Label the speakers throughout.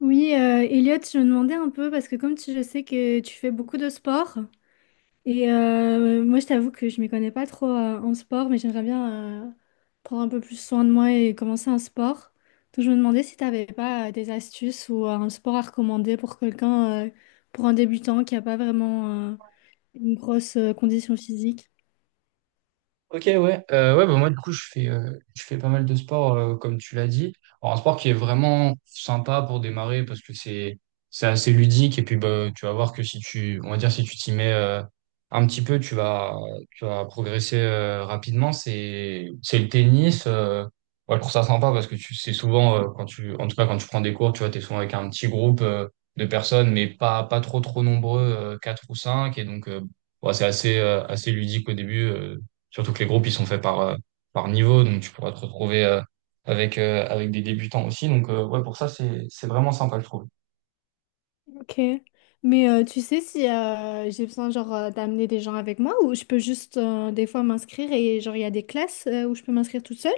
Speaker 1: Oui, Elliot, je me demandais un peu, parce que je sais que tu fais beaucoup de sport, et moi je t'avoue que je m'y connais pas trop en sport, mais j'aimerais bien prendre un peu plus soin de moi et commencer un sport. Donc je me demandais si tu n'avais pas des astuces ou un sport à recommander pour quelqu'un, pour un débutant qui n'a pas vraiment une grosse condition physique.
Speaker 2: Ok, ouais. Ouais, bah moi, du coup, je fais pas mal de sport, comme tu l'as dit. Alors, un sport qui est vraiment sympa pour démarrer parce que c'est assez ludique. Et puis, bah, tu vas voir que si tu, on va dire, si tu t'y mets, un petit peu, tu vas progresser, rapidement. C'est le tennis. Ouais, je trouve ça sympa parce que c'est souvent, quand en tout cas, quand tu prends des cours, tu vois, t'es souvent avec un petit groupe, de personnes, mais pas trop nombreux, quatre ou cinq. Et donc, ouais, c'est assez ludique au début. Surtout que les groupes, ils sont faits par niveau, donc tu pourras te retrouver avec des débutants aussi. Donc, ouais, pour ça, c'est vraiment sympa, je trouve.
Speaker 1: Ok. Mais tu sais si j'ai besoin genre d'amener des gens avec moi ou je peux juste des fois m'inscrire et genre il y a des classes où je peux m'inscrire toute seule?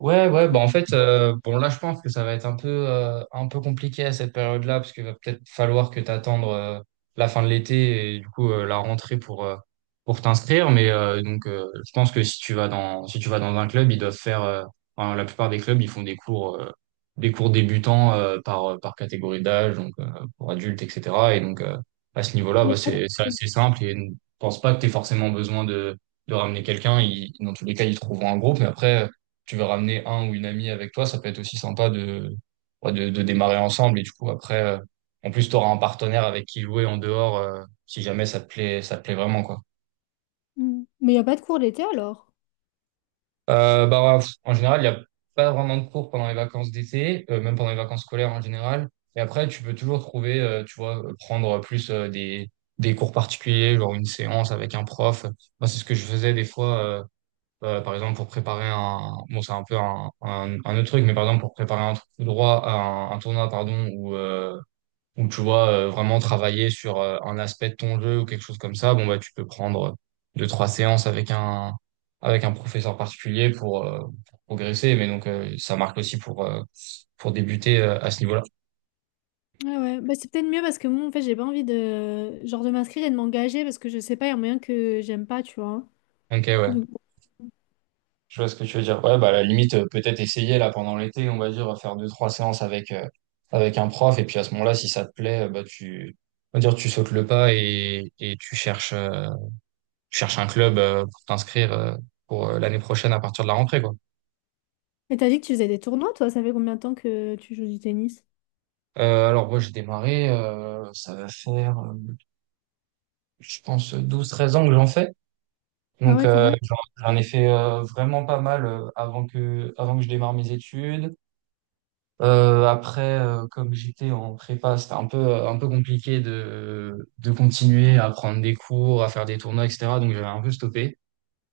Speaker 2: Ouais, ouais, bah en fait, bon là je pense que ça va être un peu compliqué à cette période-là, parce qu'il va peut-être falloir que t'attendes la fin de l'été et du coup la rentrée pour t'inscrire. Mais donc je pense que si tu vas dans un club, ils doivent faire, enfin, la plupart des clubs, ils font des cours débutants par catégorie d'âge, donc pour adultes, etc. Et donc à ce niveau-là,
Speaker 1: Il y a
Speaker 2: bah,
Speaker 1: pas de-
Speaker 2: c'est assez simple et ne pense pas que t'aies forcément besoin de ramener quelqu'un. Dans tous les cas, ils trouveront un groupe, mais après tu veux ramener un ou une amie avec toi, ça peut être aussi sympa ouais, de démarrer ensemble. Et du coup, après, en plus, tu auras un partenaire avec qui jouer en dehors, si jamais ça te plaît, ça te plaît vraiment, quoi.
Speaker 1: Mm. Mais il n'y a pas de cours l'été alors?
Speaker 2: Bah, ouais, pff, en général, il n'y a pas vraiment de cours pendant les vacances d'été, même pendant les vacances scolaires en général. Et après, tu peux toujours trouver, tu vois, prendre plus des cours particuliers, genre une séance avec un prof. Moi, c'est ce que je faisais des fois. Par exemple, pour préparer bon, c'est un peu un autre truc, mais par exemple, pour préparer un, trou- droit, un tournoi, pardon, où tu vois vraiment travailler sur un aspect de ton jeu ou quelque chose comme ça, bon, bah, tu peux prendre deux, trois séances avec un professeur particulier pour progresser, mais donc, ça marque aussi pour débuter à ce niveau-là.
Speaker 1: Ouais, ouais. Bah, c'est peut-être mieux parce que moi, en fait, j'ai pas envie de, genre, de m'inscrire et de m'engager parce que je sais pas, il y a moyen que j'aime pas, tu vois.
Speaker 2: Ok, ouais.
Speaker 1: Donc...
Speaker 2: Je vois ce que tu veux dire. Ouais, bah, à la limite, peut-être essayer là pendant l'été, on va dire, faire deux, trois séances avec un prof. Et puis à ce moment-là, si ça te plaît, bah, on va dire, tu sautes le pas et tu cherches un club pour t'inscrire pour l'année prochaine à partir de la rentrée, quoi.
Speaker 1: Et t'as dit que tu faisais des tournois, toi? Ça fait combien de temps que tu joues du tennis?
Speaker 2: Alors, moi, j'ai démarré, ça va faire, je pense, 12 13 ans que j'en fais.
Speaker 1: Ah
Speaker 2: Donc,
Speaker 1: ouais, quand même.
Speaker 2: j'en ai fait vraiment pas mal avant que je démarre mes études. Après, comme j'étais en prépa, c'était un peu compliqué de continuer à prendre des cours, à faire des tournois, etc. Donc j'avais un peu stoppé.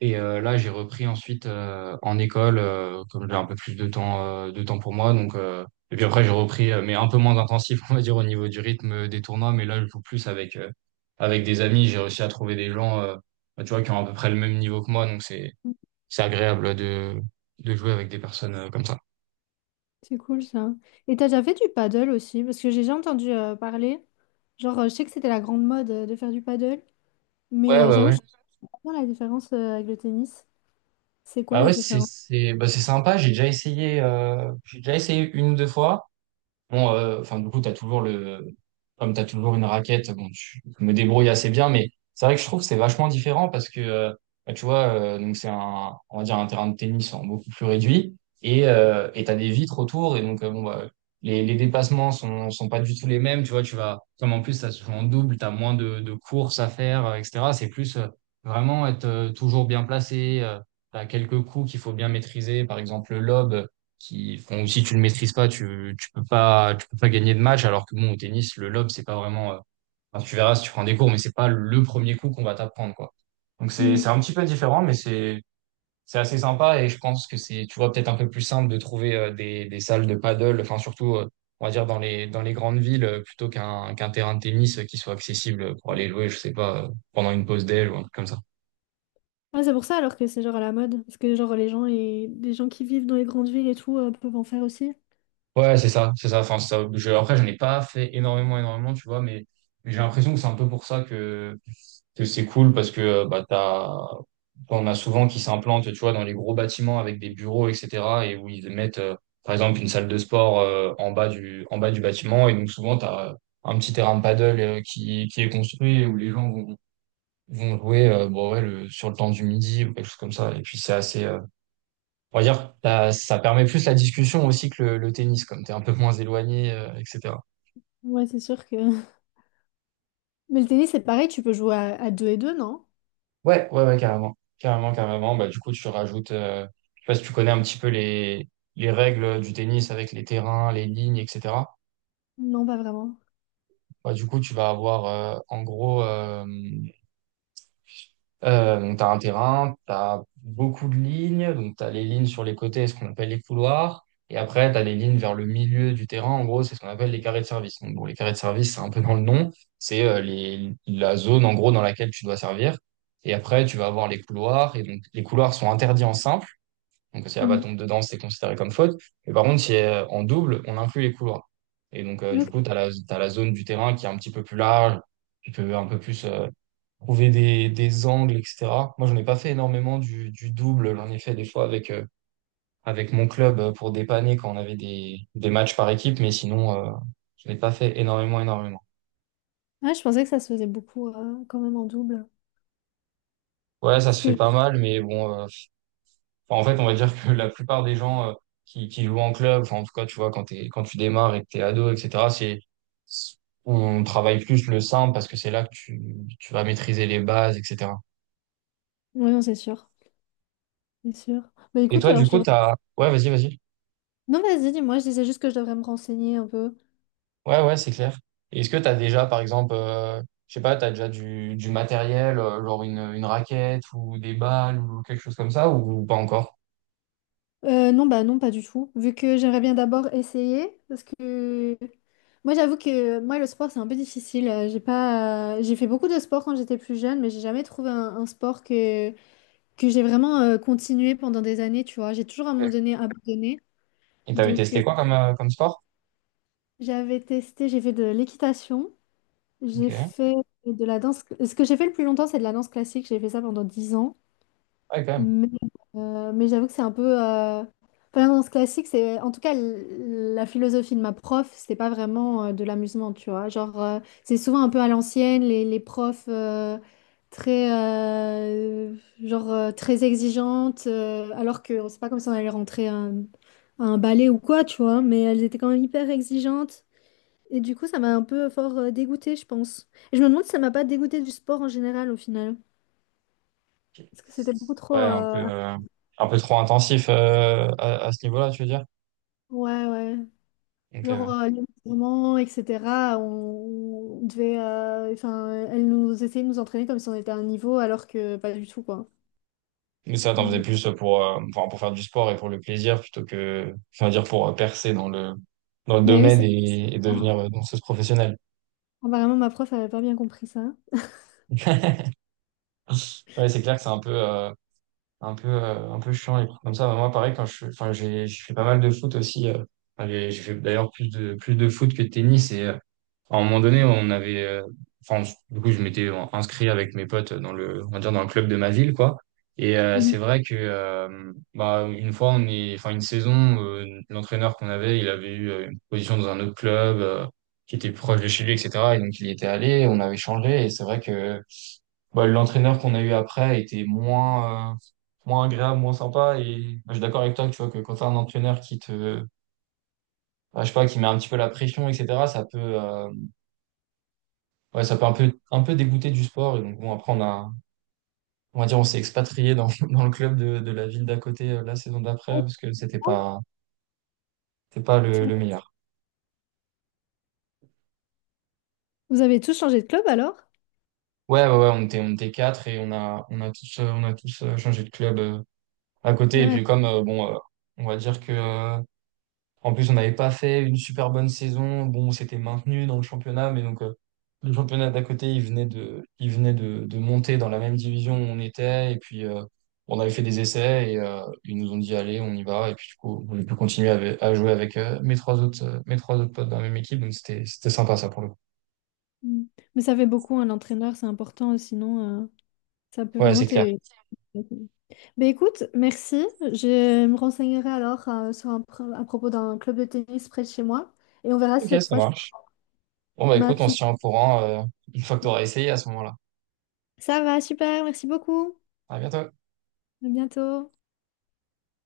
Speaker 2: Et là, j'ai repris ensuite en école, comme j'ai un peu plus de temps pour moi. Donc, et puis après, j'ai repris, mais un peu moins intensif, on va dire, au niveau du rythme des tournois. Mais là, je joue plus avec des amis. J'ai réussi à trouver des gens, bah, tu vois, qui ont à peu près le même niveau que moi. Donc
Speaker 1: Mm.
Speaker 2: c'est agréable de jouer avec des personnes comme ça.
Speaker 1: C'est cool ça. Et t'as déjà fait du paddle aussi? Parce que j'ai déjà entendu parler. Genre, je sais que c'était la grande mode de faire du paddle. Mais
Speaker 2: Ouais, ouais,
Speaker 1: j'avoue,
Speaker 2: ouais.
Speaker 1: je comprends pas la différence avec le tennis. C'est quoi
Speaker 2: Bah
Speaker 1: la
Speaker 2: ouais, c'est
Speaker 1: différence?
Speaker 2: c'est bah c'est sympa. J'ai déjà essayé une ou deux fois. Bon, enfin, du coup, comme t'as toujours une raquette, bon, je me débrouille assez bien, mais c'est vrai que je trouve que c'est vachement différent parce que, bah, tu vois, donc on va dire un terrain de tennis en beaucoup plus réduit et t'as des vitres autour et donc, bon, bah, les dépassements sont pas du tout les mêmes, tu vois, comme en plus, ça se joue en double, t'as moins de courses à faire, etc. C'est plus vraiment être toujours bien placé, t'as quelques coups qu'il faut bien maîtriser, par exemple, le lob qui font, si tu le maîtrises pas, tu peux pas gagner de match. Alors que bon, au tennis, le lob, c'est pas vraiment, enfin, tu verras si tu prends des cours, mais c'est pas le premier coup qu'on va t'apprendre, quoi. Donc c'est un petit peu différent, mais c'est assez sympa et je pense que c'est, tu vois, peut-être un peu plus simple de trouver des salles de paddle, enfin, surtout, on va dire dans les grandes villes, qu'un terrain de tennis qui soit accessible pour aller louer, je sais pas, pendant une pause déj ou un truc comme ça.
Speaker 1: Ouais, c'est pour ça alors que c'est genre à la mode. Parce que genre les gens et les gens qui vivent dans les grandes villes et tout peuvent en faire aussi.
Speaker 2: Ouais, c'est ça, c'est ça. Enfin, après, j'en ai pas fait énormément, énormément, tu vois, mais j'ai l'impression que c'est un peu pour ça que c'est cool parce que bah, on a souvent qui s'implantent, tu vois, dans les gros bâtiments avec des bureaux, etc., et où ils mettent, par exemple, une salle de sport en bas du bâtiment, et donc souvent t'as un petit terrain de paddle qui est construit et où les gens vont jouer, bon, ouais, sur le temps du midi ou quelque chose comme ça. Et puis c'est assez, on va dire, ça permet plus la discussion aussi que le tennis, comme tu es un peu moins éloigné, etc.
Speaker 1: Ouais, c'est sûr que. Mais le tennis, c'est pareil, tu peux jouer à deux et deux, non?
Speaker 2: Ouais, ouais, ouais, carrément. Carrément, carrément. Bah, du coup, tu rajoutes, je sais pas si tu connais un petit peu les règles du tennis avec les terrains, les lignes, etc.
Speaker 1: Non, pas vraiment.
Speaker 2: Bah, du coup, tu vas avoir, en gros, tu as un terrain, tu as beaucoup de lignes, donc tu as les lignes sur les côtés, ce qu'on appelle les couloirs, et après tu as les lignes vers le milieu du terrain, en gros, c'est ce qu'on appelle les carrés de service. Donc, bon, les carrés de service, c'est un peu dans le nom, c'est la zone en gros dans laquelle tu dois servir, et après tu vas avoir les couloirs, et donc les couloirs sont interdits en simple, donc si la balle
Speaker 1: Mm.
Speaker 2: tombe dedans, c'est considéré comme faute, mais par contre, si en double, on inclut les couloirs. Et donc, du coup,
Speaker 1: Ok.
Speaker 2: t'as la zone du terrain qui est un petit peu plus large, qui peut un peu plus, trouver des angles, etc. Moi, j'en ai pas fait énormément du double. J'en ai fait des fois avec mon club pour dépanner quand on avait des matchs par équipe, mais sinon, je n'ai pas fait énormément, énormément.
Speaker 1: Ouais, je pensais que ça se faisait beaucoup quand même en double.
Speaker 2: Ouais, ça
Speaker 1: Parce
Speaker 2: se fait
Speaker 1: que...
Speaker 2: pas mal, mais bon, enfin, en fait, on va dire que la plupart des gens qui jouent en club, enfin, en tout cas, tu vois, quand tu démarres et que t'es ado, etc., on travaille plus le simple parce que c'est là que tu vas maîtriser les bases, etc.
Speaker 1: Ouais, non, c'est sûr. C'est sûr. Bah
Speaker 2: Et
Speaker 1: écoute,
Speaker 2: toi,
Speaker 1: alors
Speaker 2: du
Speaker 1: je
Speaker 2: coup,
Speaker 1: devrais...
Speaker 2: ouais, vas-y, vas-y.
Speaker 1: Non, vas-y, dis-moi, je disais juste que je devrais me renseigner un peu.
Speaker 2: Ouais, ouais, c'est clair. Et est-ce que tu as déjà, par exemple, je sais pas, tu as déjà du matériel, genre une raquette ou des balles ou quelque chose comme ça, ou pas encore?
Speaker 1: Non, bah non, pas du tout. Vu que j'aimerais bien d'abord essayer, parce que moi j'avoue que moi le sport c'est un peu difficile. J'ai pas, j'ai fait beaucoup de sport quand j'étais plus jeune, mais j'ai jamais trouvé un sport que j'ai vraiment continué pendant des années. Tu vois, j'ai toujours à un moment
Speaker 2: Ouais.
Speaker 1: donné abandonné.
Speaker 2: Et t'avais
Speaker 1: Donc
Speaker 2: testé quoi comme sport?
Speaker 1: j'avais testé, j'ai fait de l'équitation,
Speaker 2: Ok.
Speaker 1: j'ai
Speaker 2: Ouais,
Speaker 1: fait de la danse. Ce que j'ai fait le plus longtemps, c'est de la danse classique. J'ai fait ça pendant 10 ans.
Speaker 2: quand même.
Speaker 1: Mais, mais j'avoue que c'est un peu. Enfin, dans ce classique, c'est. En tout cas, la philosophie de ma prof, c'était pas vraiment de l'amusement, tu vois. Genre, c'est souvent un peu à l'ancienne, les profs très. Genre, très exigeantes, alors que c'est pas comme si on allait rentrer à un ballet ou quoi, tu vois. Mais elles étaient quand même hyper exigeantes. Et du coup, ça m'a un peu fort dégoûtée, je pense. Et je me demande si ça m'a pas dégoûtée du sport en général, au final.
Speaker 2: Ok.
Speaker 1: Parce que c'était beaucoup trop.
Speaker 2: Ouais,
Speaker 1: euh,
Speaker 2: un peu trop intensif à ce niveau-là, tu veux dire?
Speaker 1: Ouais, ouais.
Speaker 2: Donc
Speaker 1: Genre,
Speaker 2: ouais.
Speaker 1: les mouvements, etc. On devait, enfin, elle nous essayait de nous entraîner comme si on était à un niveau, alors que pas du tout, quoi.
Speaker 2: Mais ça, t'en faisais
Speaker 1: Mm.
Speaker 2: plus pour faire du sport et pour le plaisir plutôt que, enfin, dire, pour percer dans dans le
Speaker 1: Mais oui,
Speaker 2: domaine et devenir danseuse professionnelle.
Speaker 1: apparemment, ma prof avait pas bien compris ça.
Speaker 2: Ouais, c'est clair que c'est un peu chiant et comme ça. Bah, moi, pareil, enfin, j'ai fait pas mal de foot aussi. Enfin, j'ai fait d'ailleurs plus de foot que de tennis. Et à un moment donné, on avait, enfin, du coup, je m'étais inscrit avec mes potes on va dire, dans le club de ma ville, quoi. Et
Speaker 1: Mhm.
Speaker 2: c'est vrai que, bah, une fois, enfin, une saison, l'entraîneur qu'on avait, il avait eu une position dans un autre club qui était proche de chez lui, etc. Et donc, il y était allé, on avait changé. Et c'est vrai que bah, l'entraîneur qu'on a eu après a été moins agréable, moins sympa. Et bah, je suis d'accord avec toi que tu vois que quand tu un entraîneur bah, je sais pas, qui met un petit peu la pression, etc., ouais, ça peut un peu dégoûter du sport. Et donc, bon, après, on va dire, on s'est expatrié dans, dans le club de la ville d'à côté la saison d'après
Speaker 1: Ouais,
Speaker 2: parce que c'était pas le,
Speaker 1: c'est
Speaker 2: le
Speaker 1: bon.
Speaker 2: meilleur.
Speaker 1: Vous avez tous changé de club alors?
Speaker 2: Ouais, ouais, ouais, on était quatre et on a tous changé de club à
Speaker 1: Ah
Speaker 2: côté. Et
Speaker 1: ouais.
Speaker 2: puis, comme, bon, on va dire que, en plus, on n'avait pas fait une super bonne saison. Bon, on s'était maintenu dans le championnat, mais donc le championnat d'à côté, il venait de monter dans la même division où on était. Et puis, on avait fait des essais et ils nous ont dit, allez, on y va. Et puis, du coup, on a pu continuer jouer avec mes trois autres potes dans la même équipe. Donc, c'était sympa, ça, pour le coup.
Speaker 1: Mm. Mais ça fait beaucoup, un entraîneur, c'est important, sinon ça peut
Speaker 2: Ouais,
Speaker 1: vraiment
Speaker 2: c'est clair.
Speaker 1: te... Mais écoute, merci. Je me renseignerai alors à propos d'un club de tennis près de chez moi et on verra si
Speaker 2: Ok,
Speaker 1: cette
Speaker 2: ça
Speaker 1: fois je peux
Speaker 2: marche. Bon, bah écoute, on se
Speaker 1: maintenir.
Speaker 2: tient au courant une fois que tu auras essayé à ce moment-là.
Speaker 1: Ça va, super, merci beaucoup.
Speaker 2: À bientôt.
Speaker 1: À bientôt.